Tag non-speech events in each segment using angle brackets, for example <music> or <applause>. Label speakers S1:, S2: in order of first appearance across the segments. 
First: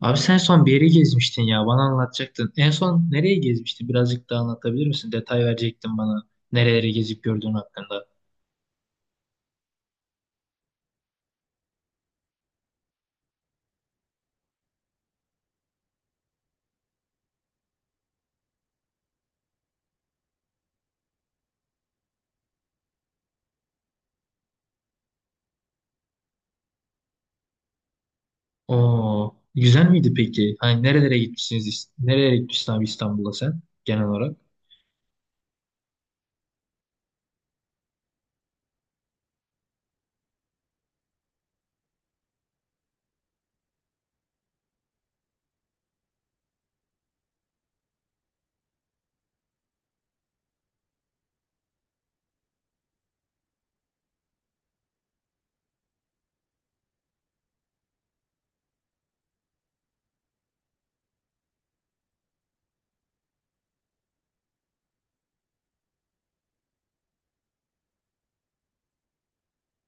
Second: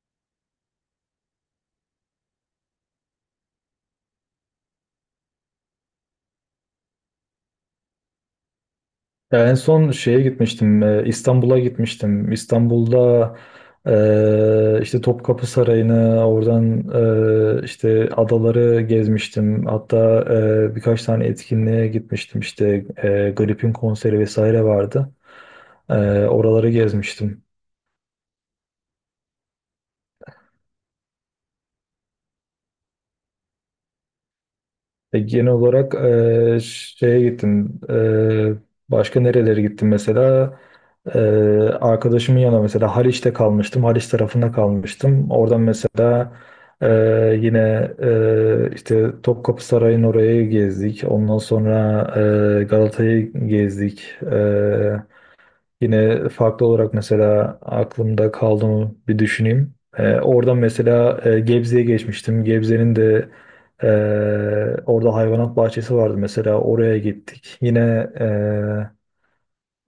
S1: Abi sen son bir yeri gezmiştin ya. Bana anlatacaktın. En son nereye gezmiştin? Birazcık daha anlatabilir misin? Detay verecektin bana. Nereleri gezip gördüğün hakkında.
S2: Ya en son İstanbul'a gitmiştim. İstanbul'da işte Topkapı Sarayı'nı, oradan işte adaları gezmiştim. Hatta birkaç tane etkinliğe gitmiştim. İşte Grip'in konseri vesaire vardı. E, Oraları gezmiştim.
S1: Oo, güzel miydi peki? Hani nerelere gitmişsiniz? Nereye gitmişsin abi İstanbul'da sen genel olarak?
S2: Genel olarak başka nerelere gittim mesela? E, Arkadaşımın yanına mesela Haliç'te kalmıştım. Haliç tarafında kalmıştım. Oradan mesela e, yine işte Topkapı Sarayı'nın orayı gezdik. Ondan sonra Galata'yı gezdik. Yine farklı olarak mesela aklımda kaldı mı bir düşüneyim. Oradan mesela Gebze'ye geçmiştim. Gebze'nin de e, orada hayvanat bahçesi vardı, mesela oraya gittik. Yine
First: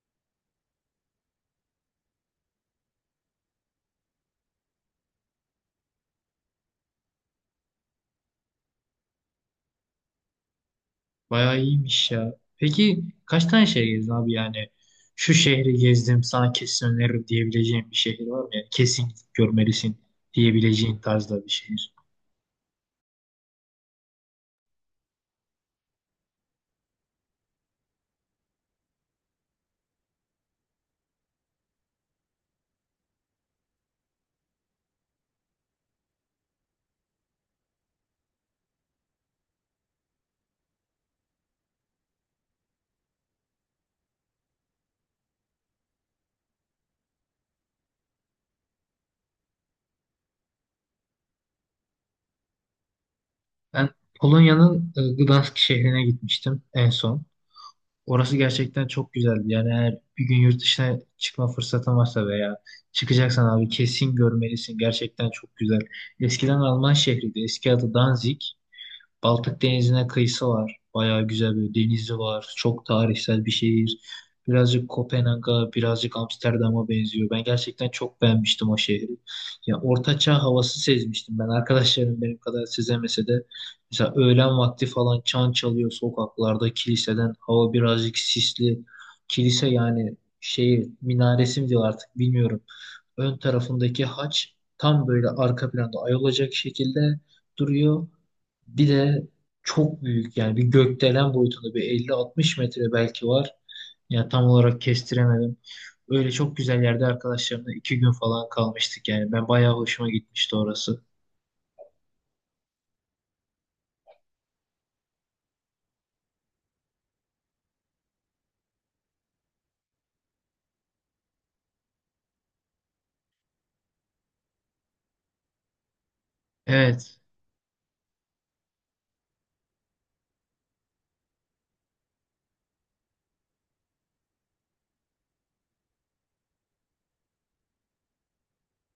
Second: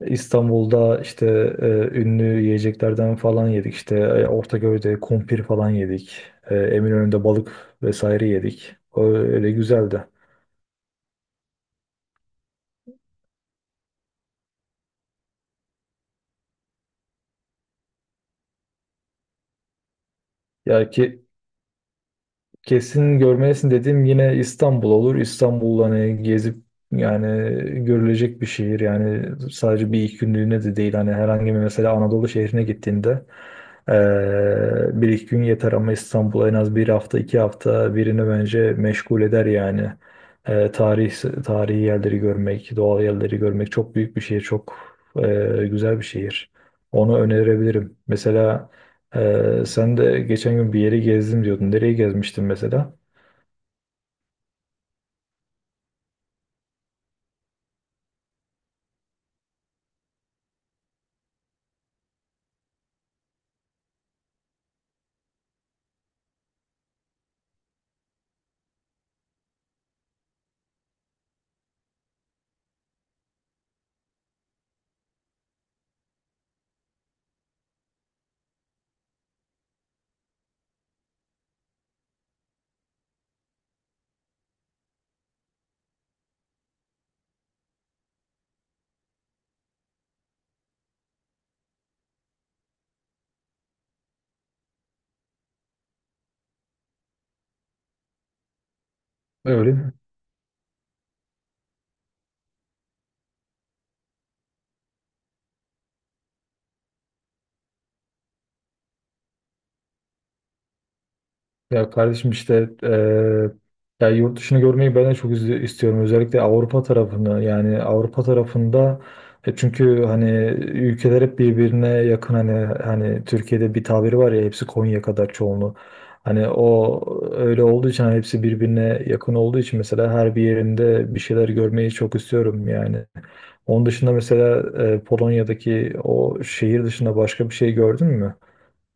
S2: İstanbul'da işte e, ünlü yiyeceklerden falan yedik. İşte Ortaköy'de kumpir falan yedik. Eminönü'nde balık vesaire yedik. Öyle güzeldi.
S1: Bayağı iyiymiş ya. Peki kaç tane şehir gezdin abi yani? Şu şehri gezdim sana kesin öneririm diyebileceğin bir şehir var mı? Yani kesin gidip görmelisin
S2: Ya
S1: diyebileceğin
S2: ki
S1: tarzda bir şehir.
S2: Kesin görmelisin dediğim yine İstanbul olur. İstanbul hani gezip yani görülecek bir şehir. Yani sadece bir iki günlüğüne de değil. Hani herhangi bir mesela Anadolu şehrine gittiğinde bir iki gün yeter ama İstanbul en az bir hafta iki hafta birini bence meşgul eder yani. Eee, tarih, Tarihi yerleri görmek, doğal yerleri görmek, çok büyük bir şehir. Çok güzel bir şehir. Onu önerebilirim. Mesela sen de geçen gün bir yeri gezdim diyordun. Nereye gezmiştin mesela?
S1: Ben Polonya'nın Gdansk şehrine gitmiştim en son. Orası gerçekten çok güzeldi. Yani eğer bir gün yurt dışına çıkma fırsatın varsa veya çıkacaksan abi kesin görmelisin. Gerçekten çok güzel. Eskiden Alman şehriydi. Eski adı Danzig. Baltık Denizi'ne kıyısı var. Bayağı güzel bir denizi var. Çok tarihsel bir şehir. Birazcık Kopenhag'a, birazcık Amsterdam'a benziyor. Ben gerçekten çok beğenmiştim o şehri. Ya ortaçağ havası sezmiştim ben. Arkadaşlarım benim kadar sezemese de mesela öğlen vakti falan çan çalıyor sokaklarda, kiliseden hava birazcık sisli. Kilise yani şeyi minaresi mi diyor artık bilmiyorum. Ön tarafındaki haç tam böyle arka planda ay olacak şekilde duruyor. Bir de
S2: Öyle.
S1: çok büyük yani bir gökdelen boyutunda bir 50-60 metre belki var. Yani tam olarak kestiremedim. Öyle çok güzel yerde arkadaşlarımla 2 gün falan kalmıştık yani. Ben bayağı hoşuma gitmişti orası.
S2: Ya kardeşim, işte ya, yurt dışını görmeyi ben de çok istiyorum. Özellikle Avrupa tarafını, yani Avrupa tarafında, e çünkü hani, ülkeler hep birbirine yakın. Hani Türkiye'de bir tabiri var ya, hepsi Konya kadar çoğunluğu. Hani o,
S1: Evet,
S2: öyle olduğu için, hani hepsi birbirine yakın olduğu için mesela her bir yerinde bir şeyler görmeyi çok istiyorum yani. Onun dışında mesela Polonya'daki o şehir dışında başka bir şey gördün mü?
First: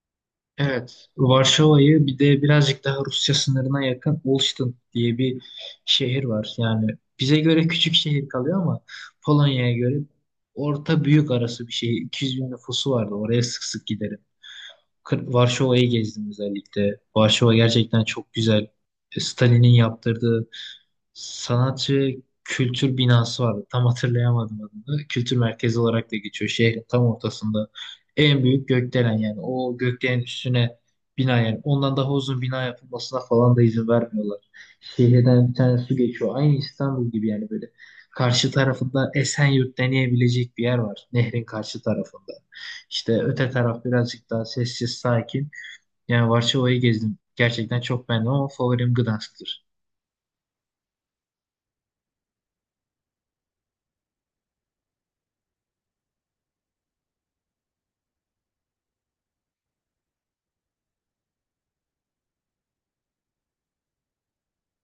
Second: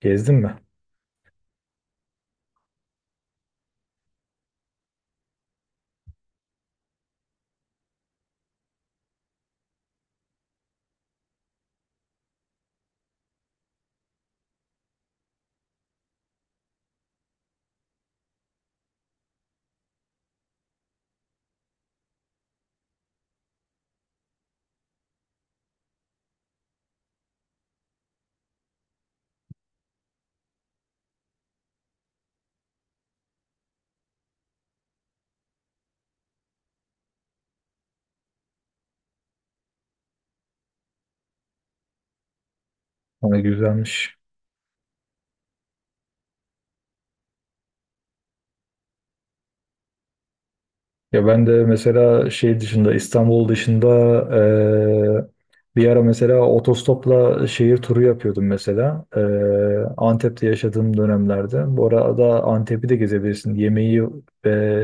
S2: Gezdin mi?
S1: evet. Varşova'yı bir de birazcık daha Rusya sınırına yakın Olsztyn diye bir şehir var. Yani bize göre küçük şehir kalıyor ama Polonya'ya göre orta büyük arası bir şehir. 200 bin nüfusu vardı. Oraya sık sık gideriz. Kır- Varşova'yı gezdim özellikle. Varşova gerçekten çok güzel. Stalin'in yaptırdığı sanatçı kültür binası vardı. Tam hatırlayamadım adını. Kültür merkezi olarak da geçiyor. Şehrin tam ortasında. En büyük gökdelen yani. O gökdelenin üstüne bina yani. Ondan daha uzun bina yapılmasına falan da izin vermiyorlar. Şehirden bir tane su geçiyor. Aynı İstanbul gibi yani böyle. Karşı tarafında Esenyurt deneyebilecek bir yer var. Nehrin karşı tarafında. İşte
S2: Hani
S1: öte taraf
S2: güzelmiş.
S1: birazcık daha sessiz, sakin. Yani Varşova'yı gezdim. Gerçekten çok beğendim ama favorim Gdansk'tır.
S2: Ya ben de mesela şey dışında İstanbul dışında, eee, bir ara mesela otostopla şehir turu yapıyordum mesela. Antep'te yaşadığım dönemlerde. Bu arada Antep'i de gezebilirsin. Yemeği ve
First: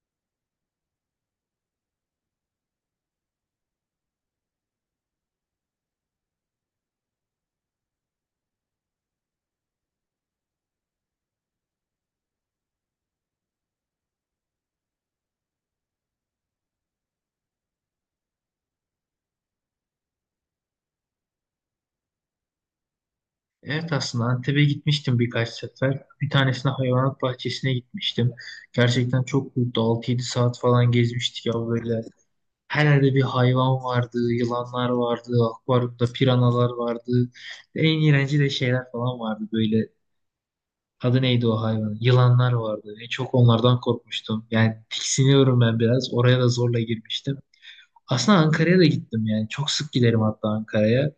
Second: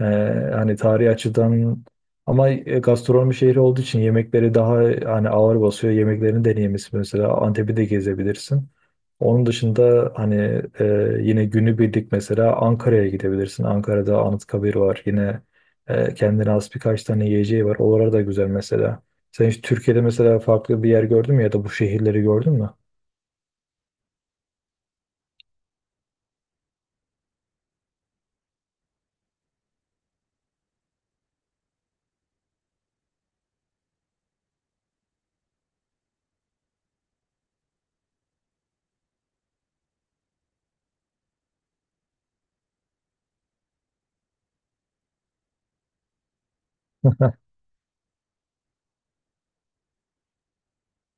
S2: hani tarihi açıdan ama gastronomi şehri olduğu için yemekleri daha hani ağır basıyor. Yemeklerini deneyimlisi, mesela Antep'i de gezebilirsin. Onun dışında hani yine günübirlik mesela Ankara'ya gidebilirsin. Ankara'da Anıtkabir var. Yine kendine has birkaç tane yiyeceği var. Oralar da güzel mesela. Sen hiç Türkiye'de mesela farklı bir yer gördün mü ya da bu şehirleri gördün mü?
S1: Evet aslında Antep'e gitmiştim birkaç sefer. Bir tanesine hayvanat bahçesine gitmiştim. Gerçekten çok büyüktü. 6-7 saat falan gezmiştik ya böyle. Her yerde bir hayvan vardı, yılanlar vardı, akvaryumda piranalar vardı. En iğrenci de şeyler falan vardı böyle. Adı neydi o hayvan? Yılanlar vardı. En çok onlardan korkmuştum. Yani tiksiniyorum ben biraz. Oraya da zorla girmiştim. Aslında Ankara'ya da gittim yani. Çok sık giderim hatta Ankara'ya.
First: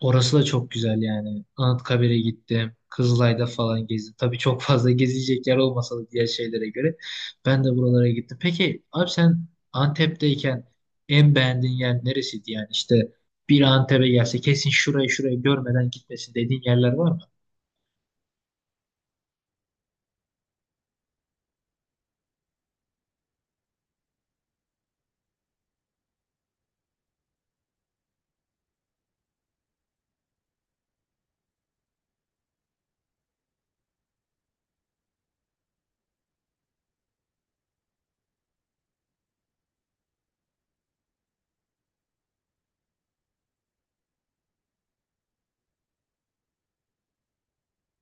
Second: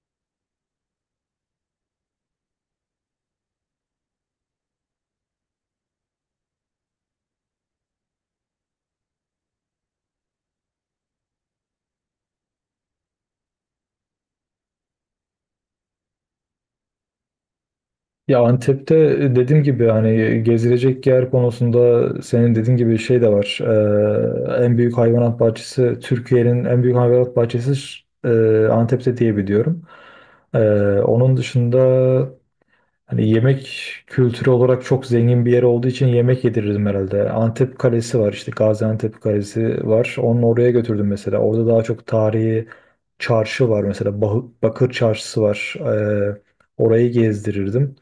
S1: Orası da çok güzel yani. Anıtkabir'e gittim. Kızılay'da falan gezdim. Tabii çok fazla gezilecek yer olmasa da diğer şeylere göre. Ben de buralara gittim. Peki abi sen Antep'teyken en beğendiğin yer neresiydi yani? İşte bir Antep'e gelse kesin şurayı şurayı görmeden gitmesin dediğin yerler var mı?
S2: Ya Antep'te dediğim gibi hani gezilecek yer konusunda senin dediğin gibi şey de var. En büyük hayvanat bahçesi Türkiye'nin en büyük hayvanat bahçesi e, Antep'te diye biliyorum. Ee, Onun dışında hani yemek kültürü olarak çok zengin bir yer olduğu için yemek yedirirdim herhalde. Antep Kalesi var, işte Gaziantep Kalesi var. Onu oraya götürdüm mesela. Orada daha çok tarihi çarşı var mesela. Bakır Çarşısı var. Orayı gezdirirdim.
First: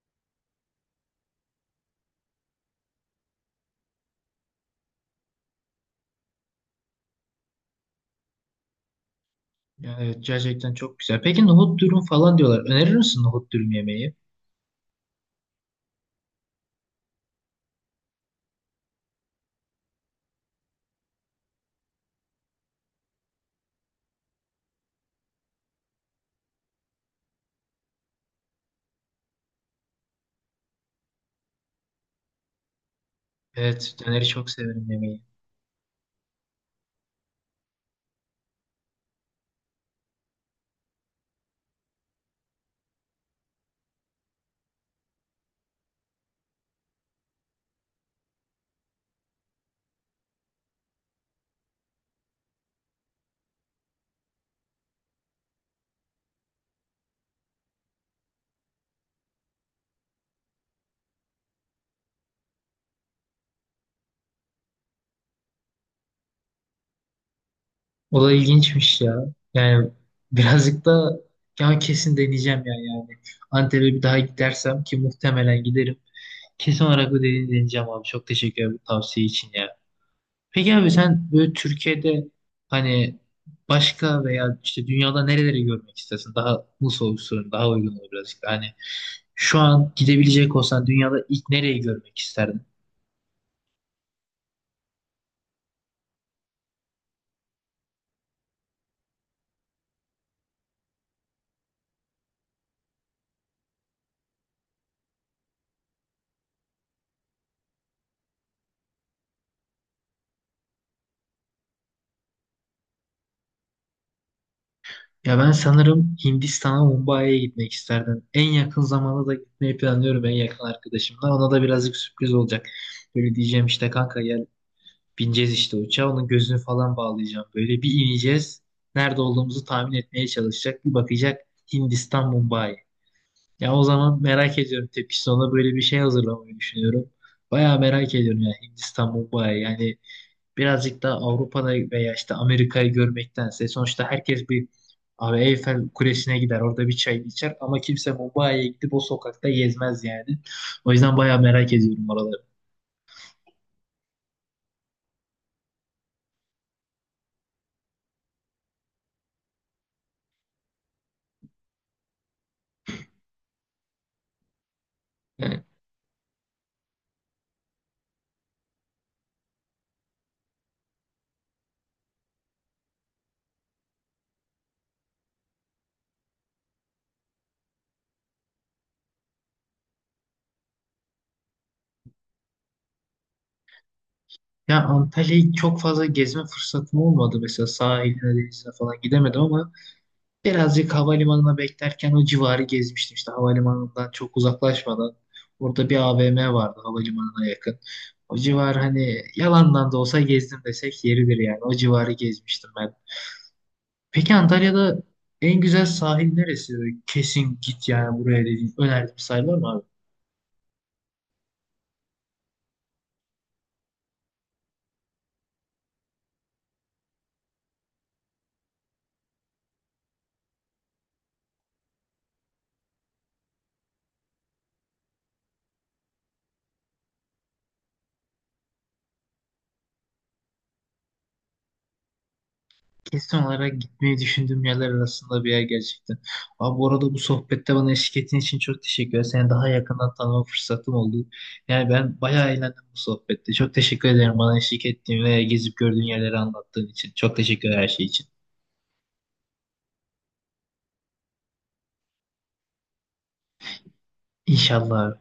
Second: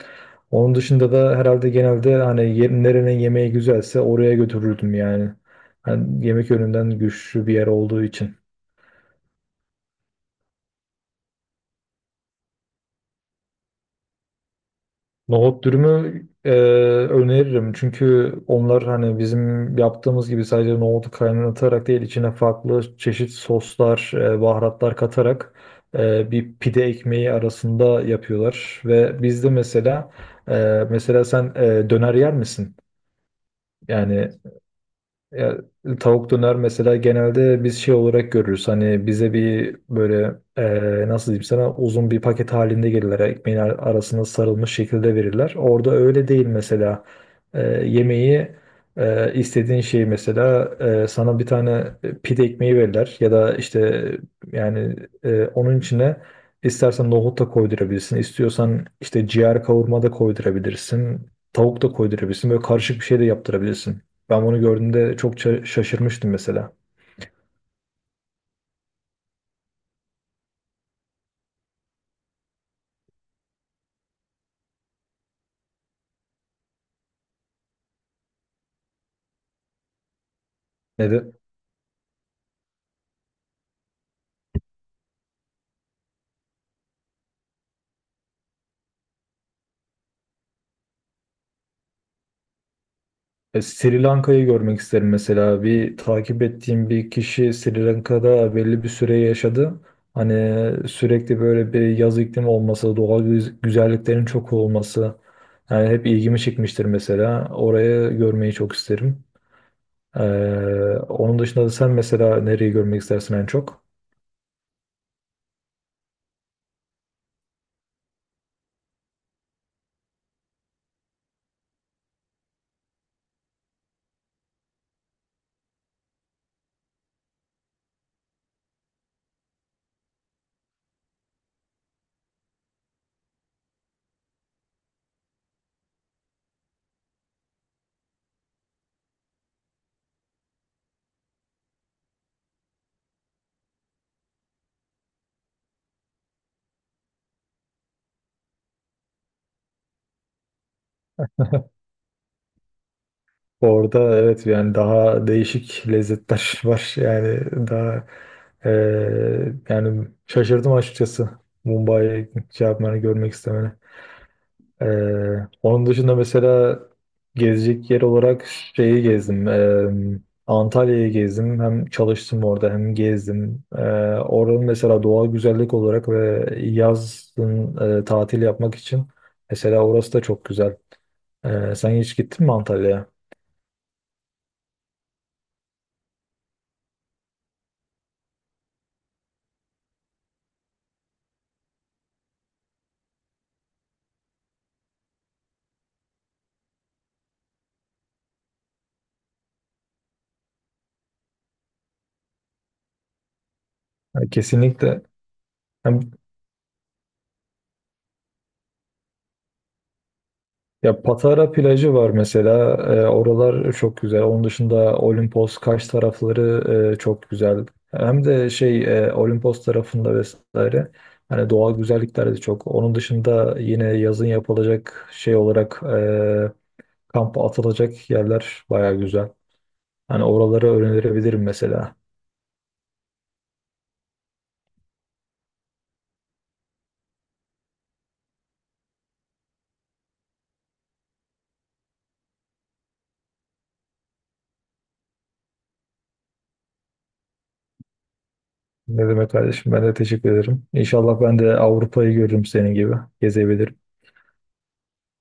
S2: Onun dışında da herhalde genelde hani nerenin yemeği güzelse oraya götürürdüm yani. Hani yemek yönünden güçlü bir yer olduğu için.
S1: Yani evet gerçekten çok güzel. Peki nohut dürüm falan diyorlar. Önerir misin nohut dürüm yemeği?
S2: Nohut dürümü öneririm. Çünkü onlar hani bizim yaptığımız gibi sadece nohutu kaynatarak değil, içine farklı çeşit soslar, baharatlar katarak bir pide ekmeği arasında yapıyorlar. Ve bizde mesela, e, mesela sen döner yer misin?
S1: Evet döneri
S2: Yani
S1: çok severim yemeği.
S2: ya, Tavuk döner mesela genelde biz şey olarak görürüz. Hani bize bir böyle, nasıl diyeyim sana, uzun bir paket halinde gelirler. Ekmeğin arasına sarılmış şekilde verirler. Orada öyle değil mesela. Eee, yemeği istediğin şeyi, mesela sana bir tane pide ekmeği verirler. Ya da işte yani, onun içine istersen nohut da koydurabilirsin. İstiyorsan işte ciğer kavurma da koydurabilirsin. Tavuk da koydurabilirsin. Böyle karışık bir şey de yaptırabilirsin. Ben bunu gördüğümde çok şaşırmıştım mesela.
S1: O da ilginçmiş ya. Yani birazcık da ya kesin deneyeceğim yani. Antep'e bir daha gidersem ki muhtemelen giderim. Kesin olarak bu dediğini deneyeceğim abi. Çok teşekkür ederim bu tavsiye için ya. Peki abi sen
S2: Neden?
S1: böyle Türkiye'de hani başka veya işte dünyada nereleri görmek istersin? Daha bu soru sorayım, daha uygun olur birazcık da. Hani şu an gidebilecek olsan dünyada ilk nereyi görmek isterdin?
S2: Sri Lanka'yı görmek isterim mesela. Bir takip ettiğim bir kişi Sri Lanka'da belli bir süre yaşadı. Hani sürekli böyle bir yaz iklimi olması, doğal güzelliklerin çok olması. Yani hep ilgimi çekmiştir mesela. Orayı görmeyi çok isterim. Ee, Onun dışında da sen mesela nereyi görmek istersin en çok?
S1: Ya ben sanırım Hindistan'a, Mumbai'ye gitmek isterdim. En yakın zamanda da gitmeyi planlıyorum en yakın arkadaşımla. Ona da birazcık sürpriz olacak. Böyle diyeceğim işte kanka gel bineceğiz işte uçağa. Onun gözünü falan bağlayacağım. Böyle bir ineceğiz. Nerede olduğumuzu tahmin etmeye çalışacak. Bir bakacak Hindistan, Mumbai. Ya o zaman merak ediyorum tepkisi. Ona böyle bir şey hazırlamayı düşünüyorum. Bayağı merak ediyorum ya Hindistan, Mumbai. Yani birazcık daha Avrupa'da veya işte Amerika'yı görmektense sonuçta herkes bir abi Eyfel Kulesi'ne gider orada bir çay içer ama kimse Mumbai'ye gidip o sokakta gezmez yani. O yüzden bayağı merak ediyorum oraları.
S2: Orada evet, yani daha değişik lezzetler <laughs> var. Yani daha yani şaşırdım açıkçası. Mumbai'ye şey yapmanı, görmek istemene.
S1: Yani,
S2: Onun dışında mesela gezecek yer olarak şeyi gezdim. Antalya'yı gezdim. Hem çalıştım orada hem gezdim. Oranın mesela doğal güzellik olarak ve yazın tatil yapmak için mesela orası da çok güzel. Sen hiç gittin mi Antalya'ya?
S1: ya Antalya'yı çok fazla gezme fırsatım olmadı mesela sahiline denizine falan gidemedim ama birazcık havalimanına beklerken o civarı gezmiştim işte havalimanından çok uzaklaşmadan. Orada bir AVM vardı havalimanına yakın. O civar hani yalandan da olsa gezdim desek yeridir yani. O civarı gezmiştim ben.
S2: Yani
S1: Peki Antalya'da
S2: kesinlikle.
S1: en güzel
S2: Hem
S1: sahil neresi? Böyle kesin git yani buraya dediğin önerdiğim sahil var mı?
S2: Ya Patara plajı var mesela. Oralar çok güzel. Onun dışında Olimpos, Kaş tarafları çok güzel. Hem de Olimpos tarafında vesaire. Hani doğal güzellikler de çok. Onun dışında yine yazın yapılacak şey olarak kampa atılacak yerler baya güzel. Hani oraları öğrenebilirim mesela.
S1: Kesin olarak gitmeyi düşündüğüm yerler arasında bir yer gerçekten. Abi bu arada bu sohbette bana eşlik ettiğin için çok teşekkür ederim. Seni daha yakından tanıma fırsatım oldu. Yani ben bayağı eğlendim bu sohbette. Çok teşekkür ederim bana eşlik ettiğin ve gezip gördüğün yerleri anlattığın için. Çok teşekkür ederim her şey için.
S2: Ne demek kardeşim, ben de teşekkür ederim. İnşallah ben de Avrupa'yı görürüm senin gibi. Gezebilirim.
S1: İnşallah.